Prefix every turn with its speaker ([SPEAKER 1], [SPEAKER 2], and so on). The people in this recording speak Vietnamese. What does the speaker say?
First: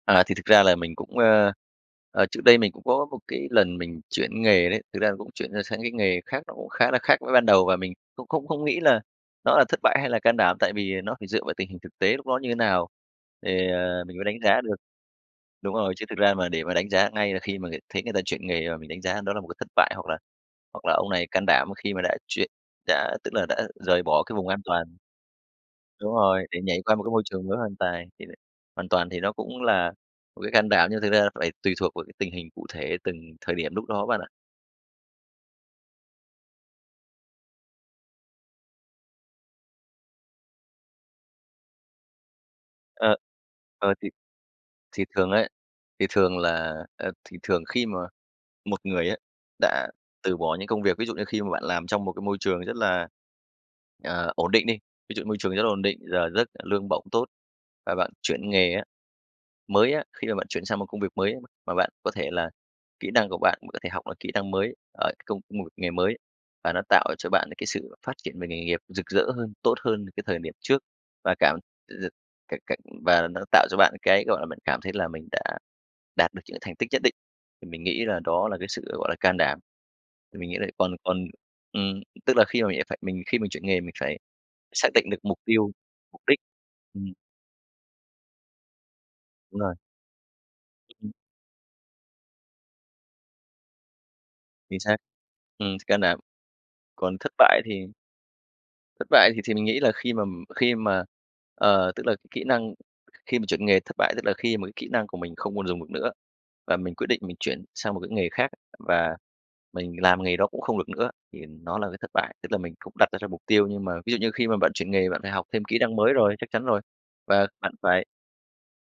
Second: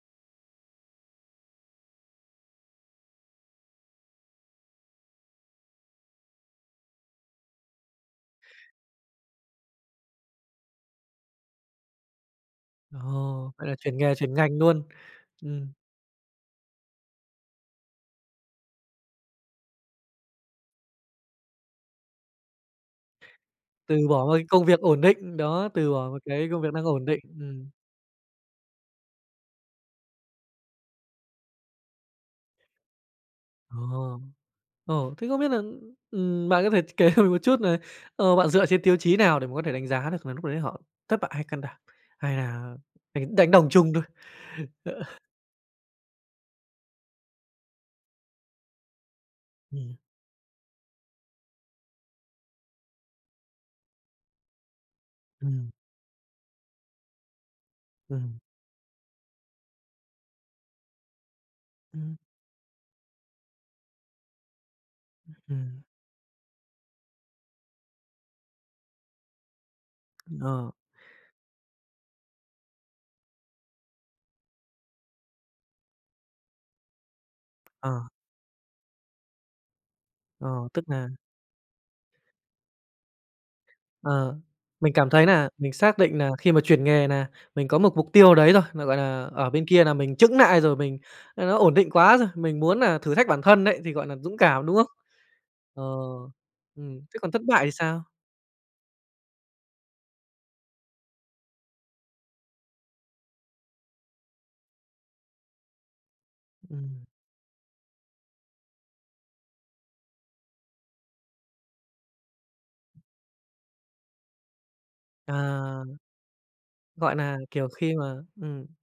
[SPEAKER 1] À, thì thực ra là mình cũng, ờ, ờ trước đây mình cũng có một cái lần mình chuyển nghề đấy. Thực ra là cũng chuyển ra sang cái nghề khác, nó cũng khá là khác với ban đầu, và mình cũng không không nghĩ là nó là thất bại hay là can đảm, tại vì nó phải dựa vào tình hình thực tế lúc đó như thế nào
[SPEAKER 2] Ồ,
[SPEAKER 1] thì,
[SPEAKER 2] vậy là chuyển
[SPEAKER 1] ờ,
[SPEAKER 2] nghề,
[SPEAKER 1] mình mới
[SPEAKER 2] chuyển
[SPEAKER 1] đánh
[SPEAKER 2] ngành
[SPEAKER 1] giá được.
[SPEAKER 2] luôn. Ừm.
[SPEAKER 1] Đúng rồi. Chứ thực ra mà để mà đánh giá ngay là khi mà người thấy người ta chuyển nghề mà mình đánh giá đó là một cái thất bại hoặc là hoặc là ông này can đảm khi mà đã chuyển đã tức là đã rời
[SPEAKER 2] Từ
[SPEAKER 1] bỏ
[SPEAKER 2] bỏ một
[SPEAKER 1] cái
[SPEAKER 2] cái
[SPEAKER 1] vùng an
[SPEAKER 2] công việc
[SPEAKER 1] toàn.
[SPEAKER 2] ổn định, đó, từ bỏ
[SPEAKER 1] Đúng
[SPEAKER 2] một
[SPEAKER 1] rồi,
[SPEAKER 2] cái
[SPEAKER 1] để
[SPEAKER 2] công việc
[SPEAKER 1] nhảy
[SPEAKER 2] đang
[SPEAKER 1] qua một
[SPEAKER 2] ổn
[SPEAKER 1] cái
[SPEAKER 2] định,
[SPEAKER 1] môi trường mới
[SPEAKER 2] ừm.
[SPEAKER 1] hoàn toàn thì đấy hoàn toàn thì nó cũng là một cái can đảm nhưng thực ra là phải tùy thuộc vào cái tình hình cụ thể từng thời điểm lúc đó bạn
[SPEAKER 2] Ồ.
[SPEAKER 1] ạ.
[SPEAKER 2] Ồ! Thế không biết nà, ừm, bạn có thể ch kể cho mình một chút nà, ờ, bạn dựa trên tiêu chí nào để mà có thể đánh giá được nà lúc đấy họ thất bại hay can đảm, hay là
[SPEAKER 1] Ờ,
[SPEAKER 2] đánh đánh đồng chung
[SPEAKER 1] ờ,
[SPEAKER 2] thôi?
[SPEAKER 1] thì thì thường ấy thì thường là ờ, thì thường khi mà một người á đã
[SPEAKER 2] Ừm.
[SPEAKER 1] từ bỏ những công việc ví dụ như khi mà bạn làm trong một cái môi trường rất là, ờ, ổn định đi, ví dụ môi trường rất là
[SPEAKER 2] Ừm.
[SPEAKER 1] ổn định, giờ giấc, lương bổng tốt và bạn
[SPEAKER 2] Ừm.
[SPEAKER 1] chuyển nghề á, mới á, khi mà bạn chuyển sang một công việc mới mà bạn có
[SPEAKER 2] Ừm.
[SPEAKER 1] thể là kỹ năng của bạn mà có thể học được kỹ năng mới ở công một
[SPEAKER 2] Ừm.
[SPEAKER 1] nghề mới, và nó tạo cho bạn những cái sự phát triển về nghề nghiệp rực rỡ hơn, tốt hơn cái thời điểm
[SPEAKER 2] Ờ.
[SPEAKER 1] trước, và cảm từ [unintelligible] c c và nó tạo cho bạn cái, gọi là, mình cảm thấy là mình đã đạt được những thành tích nhất định, thì mình
[SPEAKER 2] Ờ.
[SPEAKER 1] nghĩ là đó là cái sự gọi là can đảm. Thì
[SPEAKER 2] Ờ,
[SPEAKER 1] mình nghĩ là
[SPEAKER 2] tức
[SPEAKER 1] còn
[SPEAKER 2] nà
[SPEAKER 1] còn ừm, tức là khi mà mình đã phải mình khi mình chuyển nghề mình phải
[SPEAKER 2] Ờ,
[SPEAKER 1] xác
[SPEAKER 2] mình cảm
[SPEAKER 1] định được
[SPEAKER 2] thấy
[SPEAKER 1] mục
[SPEAKER 2] nà
[SPEAKER 1] tiêu,
[SPEAKER 2] mình xác định
[SPEAKER 1] mục
[SPEAKER 2] nà
[SPEAKER 1] đích.
[SPEAKER 2] khi mà chuyển nghề
[SPEAKER 1] Ừm.
[SPEAKER 2] nà mình có một mục tiêu đấy rồi, mà, gọi là, ở
[SPEAKER 1] Đúng
[SPEAKER 2] bên
[SPEAKER 1] rồi.
[SPEAKER 2] kia là mình chững nại rồi, mình là nó ổn định quá rồi, mình muốn nà thử thách bản thân đấy thì, gọi nà, dũng cảm, đúng
[SPEAKER 1] Chính
[SPEAKER 2] không?
[SPEAKER 1] xác, ừm,
[SPEAKER 2] Ờ,
[SPEAKER 1] sự can đảm.
[SPEAKER 2] ừm.
[SPEAKER 1] Còn
[SPEAKER 2] Thế còn
[SPEAKER 1] thất
[SPEAKER 2] thất
[SPEAKER 1] bại
[SPEAKER 2] bại thì
[SPEAKER 1] thì
[SPEAKER 2] sao?
[SPEAKER 1] Thất bại thì thì mình nghĩ là khi mà khi mà ờ, tức là kỹ năng khi mà chuyển nghề thất bại tức là khi mà cái kỹ năng của mình không còn dùng được nữa và mình
[SPEAKER 2] Ừm.
[SPEAKER 1] quyết định mình chuyển sang một cái nghề khác và mình làm nghề đó cũng không được nữa, thì nó là cái thất bại. Tức là mình cũng đặt ra cho mục tiêu nhưng mà ví dụ như khi mà bạn chuyển nghề bạn phải học thêm kỹ
[SPEAKER 2] À.
[SPEAKER 1] năng mới rồi, chắc chắn rồi,
[SPEAKER 2] Gọi nà,
[SPEAKER 1] và
[SPEAKER 2] kiểu,
[SPEAKER 1] bạn
[SPEAKER 2] khi
[SPEAKER 1] phải
[SPEAKER 2] mà ừm